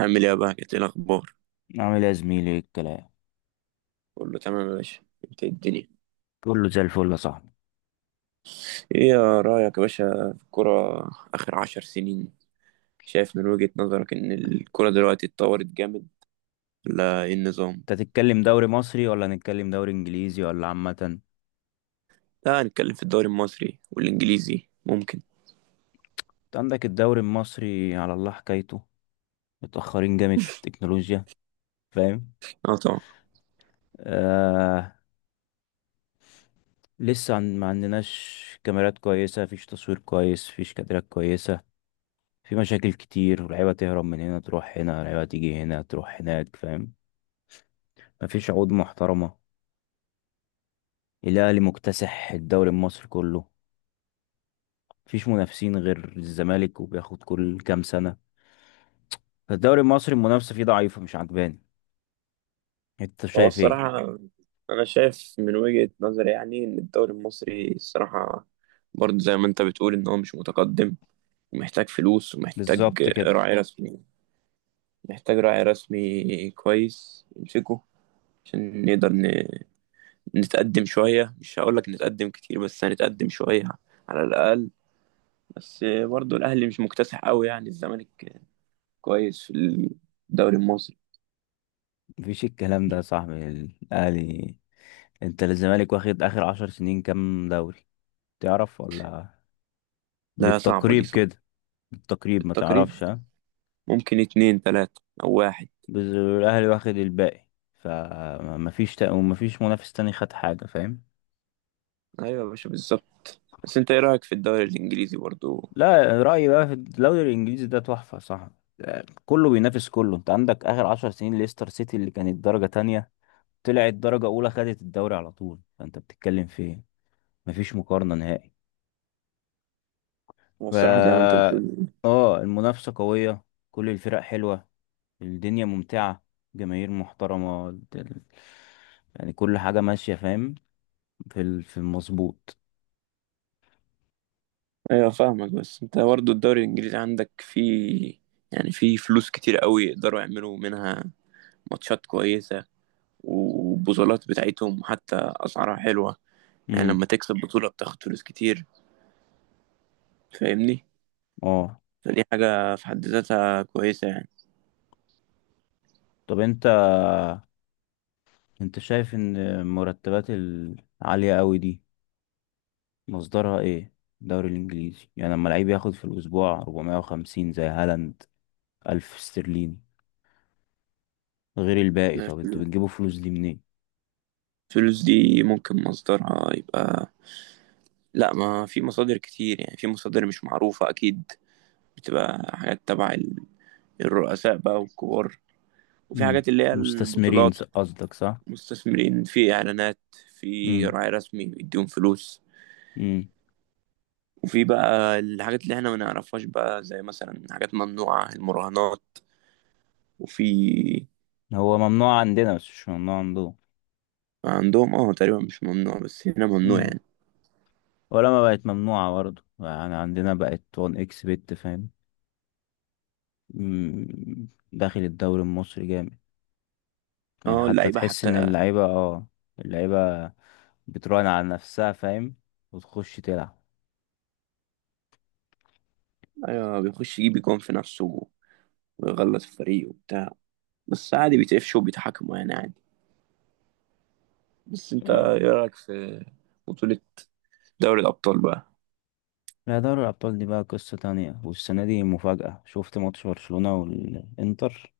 عامل ايه يا بقى، ايه الاخبار؟ عامل ايه يا زميلي، ايه الكلام؟ كله تمام يا باشا. انت إيه الدنيا؟ كله زي الفل يا صاحبي. ايه يا رايك يا باشا في الكرة اخر عشر سنين؟ شايف من وجهة نظرك ان الكرة دلوقتي اتطورت جامد ولا ايه النظام؟ انت تتكلم دوري مصري ولا نتكلم دوري انجليزي، ولا عامة انت؟ لا، هنتكلم في الدوري المصري والانجليزي ممكن. عندك الدوري المصري على الله حكايته، متأخرين جامد في التكنولوجيا، فاهم؟ اه طبعا. آه. لسه ما عندناش كاميرات كويسة، فيش تصوير كويس، فيش كادرات كويسة. في مشاكل كتير، ولعيبة تهرب من هنا تروح هنا، لعيبة تيجي هنا تروح هناك، فاهم؟ مفيش عقود محترمة. الأهلي مكتسح الدوري المصري كله، مفيش منافسين غير الزمالك، وبياخد كل كام سنة. الدوري المصري المنافسة فيه ضعيفة، مش عجباني. انت هو شايف ايه؟ الصراحة أنا شايف من وجهة نظري يعني إن الدوري المصري الصراحة، برضه زي ما أنت بتقول، إن هو مش متقدم ومحتاج فلوس ومحتاج بالظبط كده. راعي رسمي. محتاج راعي رسمي كويس يمسكه عشان نقدر نتقدم شوية، مش هقولك نتقدم كتير بس هنتقدم شوية على الأقل. بس برضو الأهلي مش مكتسح قوي يعني، الزمالك كويس في الدوري المصري. مفيش الكلام ده يا صاحبي. الاهلي، انت الزمالك واخد اخر عشر سنين كام دوري؟ تعرف ولا لا، صعبة دي بالتقريب صعبة. كده؟ بالتقريب، ما بالتقريب تعرفش؟ ها؟ ممكن اتنين تلاتة أو واحد. الاهلي واخد الباقي. فمفيش ومفيش منافس تاني خد حاجه، فاهم؟ أيوة يا باشا بالظبط، بس أنت إيه رأيك في الدوري الإنجليزي برضو؟ لا، رايي بقى في الدوري الانجليزي ده تحفه، صح؟ كله بينافس كله. انت عندك اخر عشر سنين ليستر سيتي اللي كانت درجه تانية طلعت درجة أولى، خدت الدوري على طول، فأنت بتتكلم في إيه؟ مفيش مقارنة نهائي. هو ف الصراحة زي ما أنت بتقول. آه المنافسة قوية، كل الفرق حلوة، الدنيا ممتعة، جماهير محترمة، يعني كل حاجة ماشية، فاهم؟ في المظبوط. أيوة فاهمك، بس أنت برضو الدوري الإنجليزي عندك فيه يعني، فيه فلوس كتير قوي يقدروا يعملوا منها ماتشات كويسة، والبطولات بتاعتهم حتى أسعارها حلوة. يعني امم. لما تكسب بطولة بتاخد فلوس كتير، فاهمني. اه، فدي حاجة في حد ذاتها كويسة يعني. طب انت شايف ان المرتبات العالية قوي دي مصدرها ايه؟ الدوري الانجليزي، يعني لما لعيب ياخد في الاسبوع 450 زي هالاند 1000 استرليني غير الباقي، ما طب انتوا في- بتجيبوا فلوس دي منين؟ الفلوس دي ممكن مصدرها يبقى، لا، ما في مصادر كتير يعني، في مصادر مش معروفة أكيد. بتبقى حاجات تبع الرؤساء بقى والكبار، وفي امم. حاجات اللي هي مستثمرين، البطولات. قصدك، صح؟ مستثمرين في إعلانات، في امم. راعي رسمي بيديهم فلوس. امم. وفي بقى الحاجات اللي احنا ما نعرفهاش بقى، زي مثلا حاجات ممنوعة، المراهنات وفي. هو ممنوع عندنا بس مش ممنوع عندهم. عندهم اه تقريبا مش ممنوع بس هنا ممنوع امم. يعني. ولا ما بقت ممنوعة برضه يعني؟ عندنا بقت 1 اكس بت، فاهم؟ امم، داخل الدوري المصري جامد. يعني اه حتى اللعيبة تحس ان حتى. اللعيبة، اه، اللعيبة بتراهن على نفسها، فاهم؟ وتخش تلعب. ايوه بيخش يجيب جون في نفسه ويغلط الفريق وبتاع. بس عادي بيتقفشوا وبيتحاكموا يعني، عادي. بس انت آه. ايه رأيك في بطولة دوري الأبطال بقى؟ لا، دوري الأبطال دي بقى قصة تانية، والسنة دي مفاجأة. شفت ماتش برشلونة والإنتر.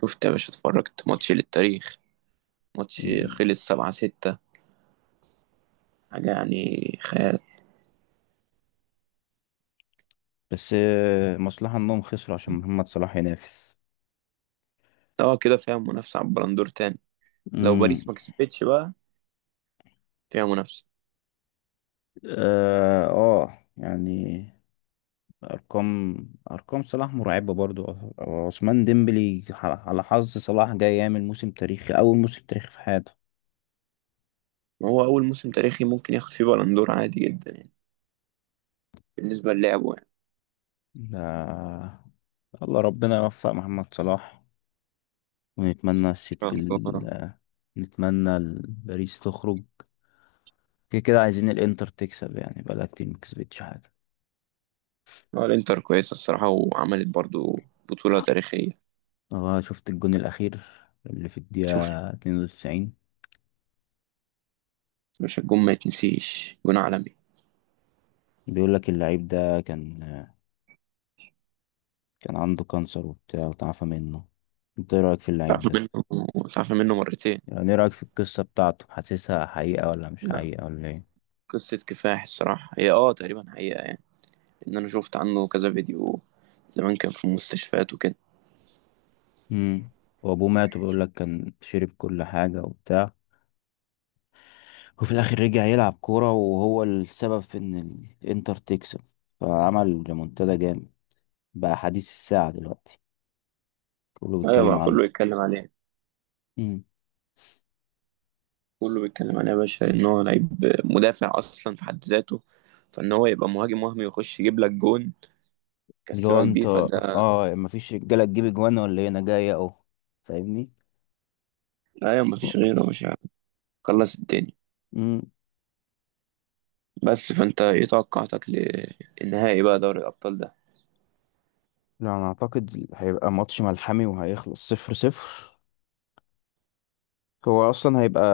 شفت يا باشا؟ اتفرجت ماتش للتاريخ. ماتش مم. خلص سبعة ستة. حاجة يعني خيال. بس مصلحة انهم خسروا عشان محمد صلاح ينافس. اه كده فيها منافسة على البلندور تاني. لو امم. باريس ما كسبتش بقى، فيها منافسة. اه، يعني ارقام، ارقام صلاح مرعبة برضو. عثمان ديمبلي على حظ صلاح جاي يعمل موسم تاريخي، اول موسم تاريخي في حياته. ما هو أول موسم تاريخي ممكن ياخد فيه بلندور عادي جدا يعني، بالنسبة للعبه يعني. ده الله ربنا يوفق محمد صلاح، ونتمنى ان شاء الله. نتمنى باريس تخرج. كده كده عايزين الانتر تكسب، يعني بقالها كتير ما كسبتش حاجة. اه الانتر كويسة الصراحة، وعملت برضو بطولة تاريخية. اه، شفت الجون الاخير اللي في شفت. الدقيقة 92؟ مش الجون ما يتنسيش، جون عالمي. بيقول لك اللعيب ده كان عنده كانسر وبتاع، وتعافى منه. انت ايه رأيك في اللعيب تعرف ده؟ منه تعرف منه مرتين. يعني ايه رأيك في القصة بتاعته؟ حاسسها حقيقة ولا مش لا، حقيقة ولا ايه؟ قصة كفاح الصراحة هي تقريبا حقيقة يعني، ان انا شفت عنه كذا فيديو، زمان كان في المستشفيات وكده. امم. وابوه مات، وبيقول لك كان شرب كل حاجة وبتاع، وفي الاخر رجع يلعب كورة، وهو السبب في ان الانتر تكسب، فعمل ريمونتادا جامد. بقى حديث الساعة دلوقتي، كله ايوه بيتكلم بقى عنه. كله يتكلم عليه. امم. كله بيتكلم عليه يا باشا، ان هو لعيب مدافع اصلا في حد ذاته، فان هو يبقى مهاجم وهمي يخش يجيب لك جون اللي هو يكسبك بيه، انت، فده. اه، مفيش رجالة تجيب اجوان ولا ايه؟ انا جاي اهو، فاهمني؟ ايوه مفيش غيره، مش عارف، خلص الدنيا. امم. بس فانت ايه توقعاتك للنهائي بقى دوري الابطال ده؟ لا، انا اعتقد هيبقى ماتش ملحمي وهيخلص صفر صفر. هو اصلا هيبقى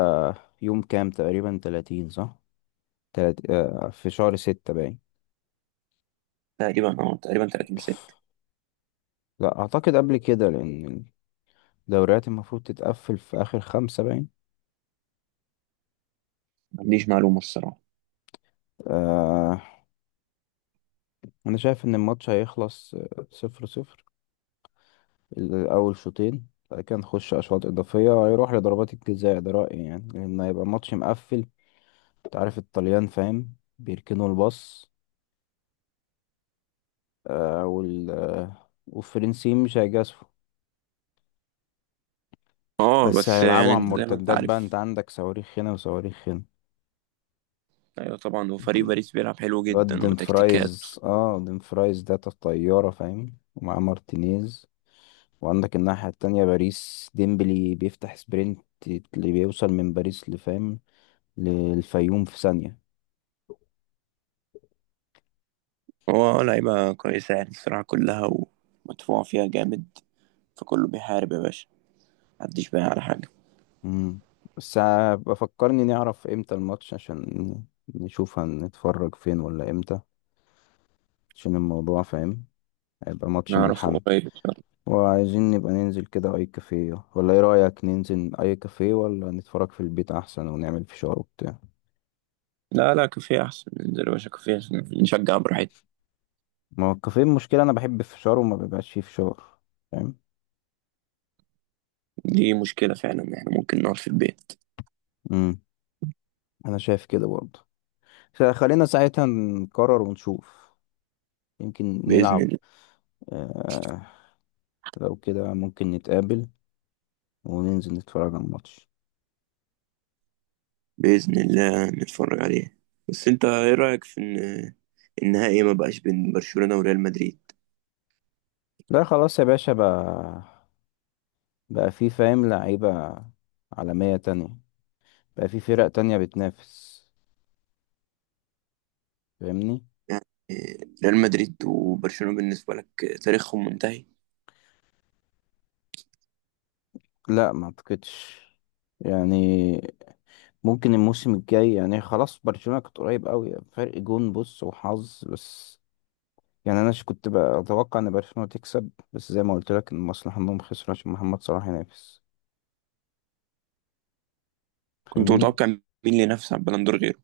يوم كام؟ تقريبا 30، صح؟ تلات... آه، في شهر ستة باين. تقريبا 30 ست. لا اعتقد قبل كده، لان الدوريات المفروض تتقفل في اخر خمسة باين. ما عنديش معلومه الصراحه. آه، انا شايف ان الماتش هيخلص صفر صفر الاول شوطين، بعد كده نخش اشواط اضافية، هيروح لضربات الجزاء. ده رأيي يعني، لان هيبقى ماتش مقفل. انت عارف الطليان، فاهم؟ بيركنوا الباص، والفرنسيين مش هيجازفوا، اه بس بس هيلعبوا يعني عن انت زي ما انت مرتدات بقى. انت عارف. عندك صواريخ هنا وصواريخ هنا. ايوه طبعا، هو فريق د- باريس بيلعب حلو الواد جدا وتكتيكات. ديمفرايز، ديمفرايز ده طيارة، فاهم؟ ومعاه مارتينيز. وعندك الناحية التانية باريس، ديمبلي بيفتح سبرنت اللي بيوصل من باريس لفاهم للفيوم في ثانية. هو لعيبه كويسه يعني الصراحه كلها، ومدفوع فيها جامد، فكله بيحارب يا باشا، محدش بايع على حاجه. مم. بس بفكرني نعرف امتى الماتش، عشان نشوف هنتفرج فين ولا امتى، عشان الموضوع، فاهم؟ هيبقى ماتش نعرفه ملحمي. قريب ان شاء الله. وعايزين نبقى ننزل كده اي كافيه، ولا ايه رأيك ننزل اي كافيه ولا نتفرج في البيت احسن ونعمل فشار وبتاع؟ لا لا، كافيه احسن، ننزل يا باشا كافيه عشان نشجع براحتنا. ما هو الكافيه المشكلة، انا بحب الفشار وما بيبقاش فيه فشار، فاهم؟ دي مشكله فعلا، ان احنا ممكن نقعد في البيت. امم. انا شايف كده برضه، خلينا ساعتها نقرر ونشوف، يمكن باذن نلعب. الله. آه. لو كده ممكن نتقابل وننزل نتفرج على الماتش. بإذن الله نتفرج عليه. بس انت ايه رأيك في ان النهائي ما بقاش بين برشلونة وريال مدريد؟ لا، خلاص يا باشا بقى، بقى في، فاهم، لعيبة عالمية تانية، بقى في فرق تانية بتنافس، فاهمني؟ يعني ريال مدريد وبرشلونة بالنسبة لك تاريخهم منتهي؟ لا، ما اعتقدش، يعني ممكن الموسم الجاي، يعني خلاص برشلونة كانت قريب قوي، فرق جون بص وحظ بس. يعني انا كنت بقى اتوقع ان برشلونة تكسب، بس زي ما قلت لك ان المصلحة انهم خسروا عشان محمد صلاح ينافس، كنت فاهمني؟ متوقع مين اللي ينافس على البالندور غيره؟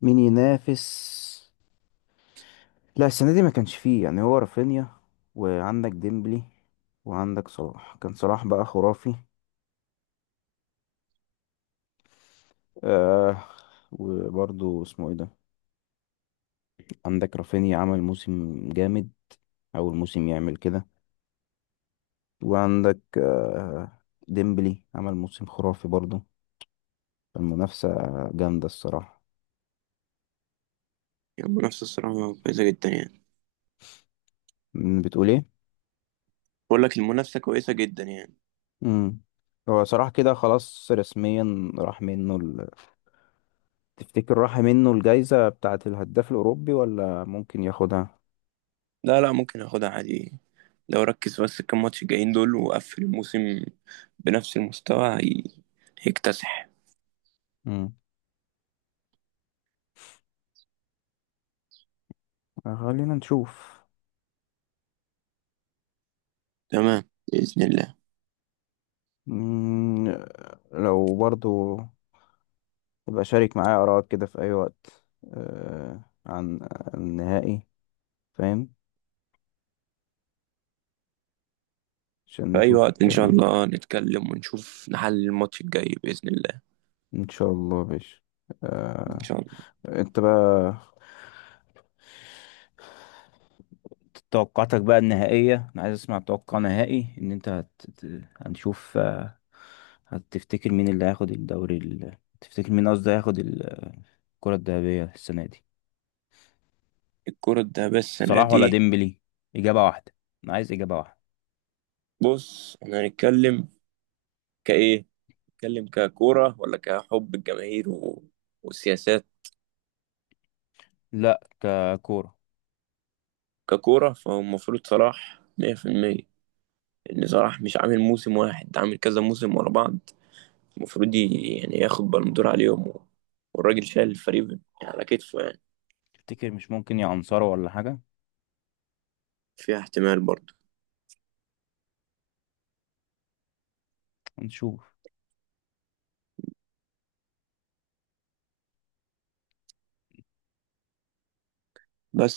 مين ينافس؟ لا، السنة دي ما كانش فيه، يعني، هو رافينيا، وعندك ديمبلي، وعندك صلاح. كان صلاح بقى خرافي. آه. وبرضه اسمه ايه ده، عندك رافينيا عمل موسم جامد، اول موسم يعمل كده. وعندك ديمبلي عمل موسم خرافي برضه. المنافسة جامدة الصراحة. يعني المنافسة الصراحة كويسة جدا يعني. بتقول ايه؟ بقول لك المنافسة كويسة جدا يعني. امم. هو صراحة كده خلاص رسميا راح منه تفتكر راح منه الجايزة بتاعة الهداف الأوروبي ولا ممكن ياخدها؟ لا لا، ممكن اخدها عادي. لو ركز بس كام ماتش جايين دول وقفل الموسم بنفس المستوى، هيكتسح. امم. خلينا نشوف. تمام، بإذن الله. مم، لو برضو يبقى شارك معايا آراءك كده في أي وقت. عن عن النهائي، فاهم؟ عشان في أي نشوف وقت إن شاء الكلام. الله نتكلم ونشوف نحل الماتش الجاي بإذن الله. إن شاء الله يا باشا. إن آه. شاء الله. انت بقى توقعاتك بقى النهائية، انا عايز اسمع توقع نهائي. ان انت هنشوف، هتفتكر مين اللي هياخد تفتكر مين قصدي هياخد الكرة الذهبية السنة دي؟ الكرة الذهبية السنة صلاح ولا دي. ديمبلي؟ إجابة واحدة. انا عايز إجابة واحدة. بص، إحنا هنتكلم كإيه؟ نتكلم ككورة ولا كحب الجماهير والسياسات؟ لا، ككورة. ككورة فهو المفروض صلاح 100%. إن صلاح مش عامل موسم واحد، ده عامل كذا موسم ورا بعض. المفروض يعني ياخد بالون دور عليهم والراجل شايل الفريق يعني، على كتفه يعني. تفتكر مش ممكن يا أنصار ولا حاجة؟ فيها احتمال برضه هنشوف. بس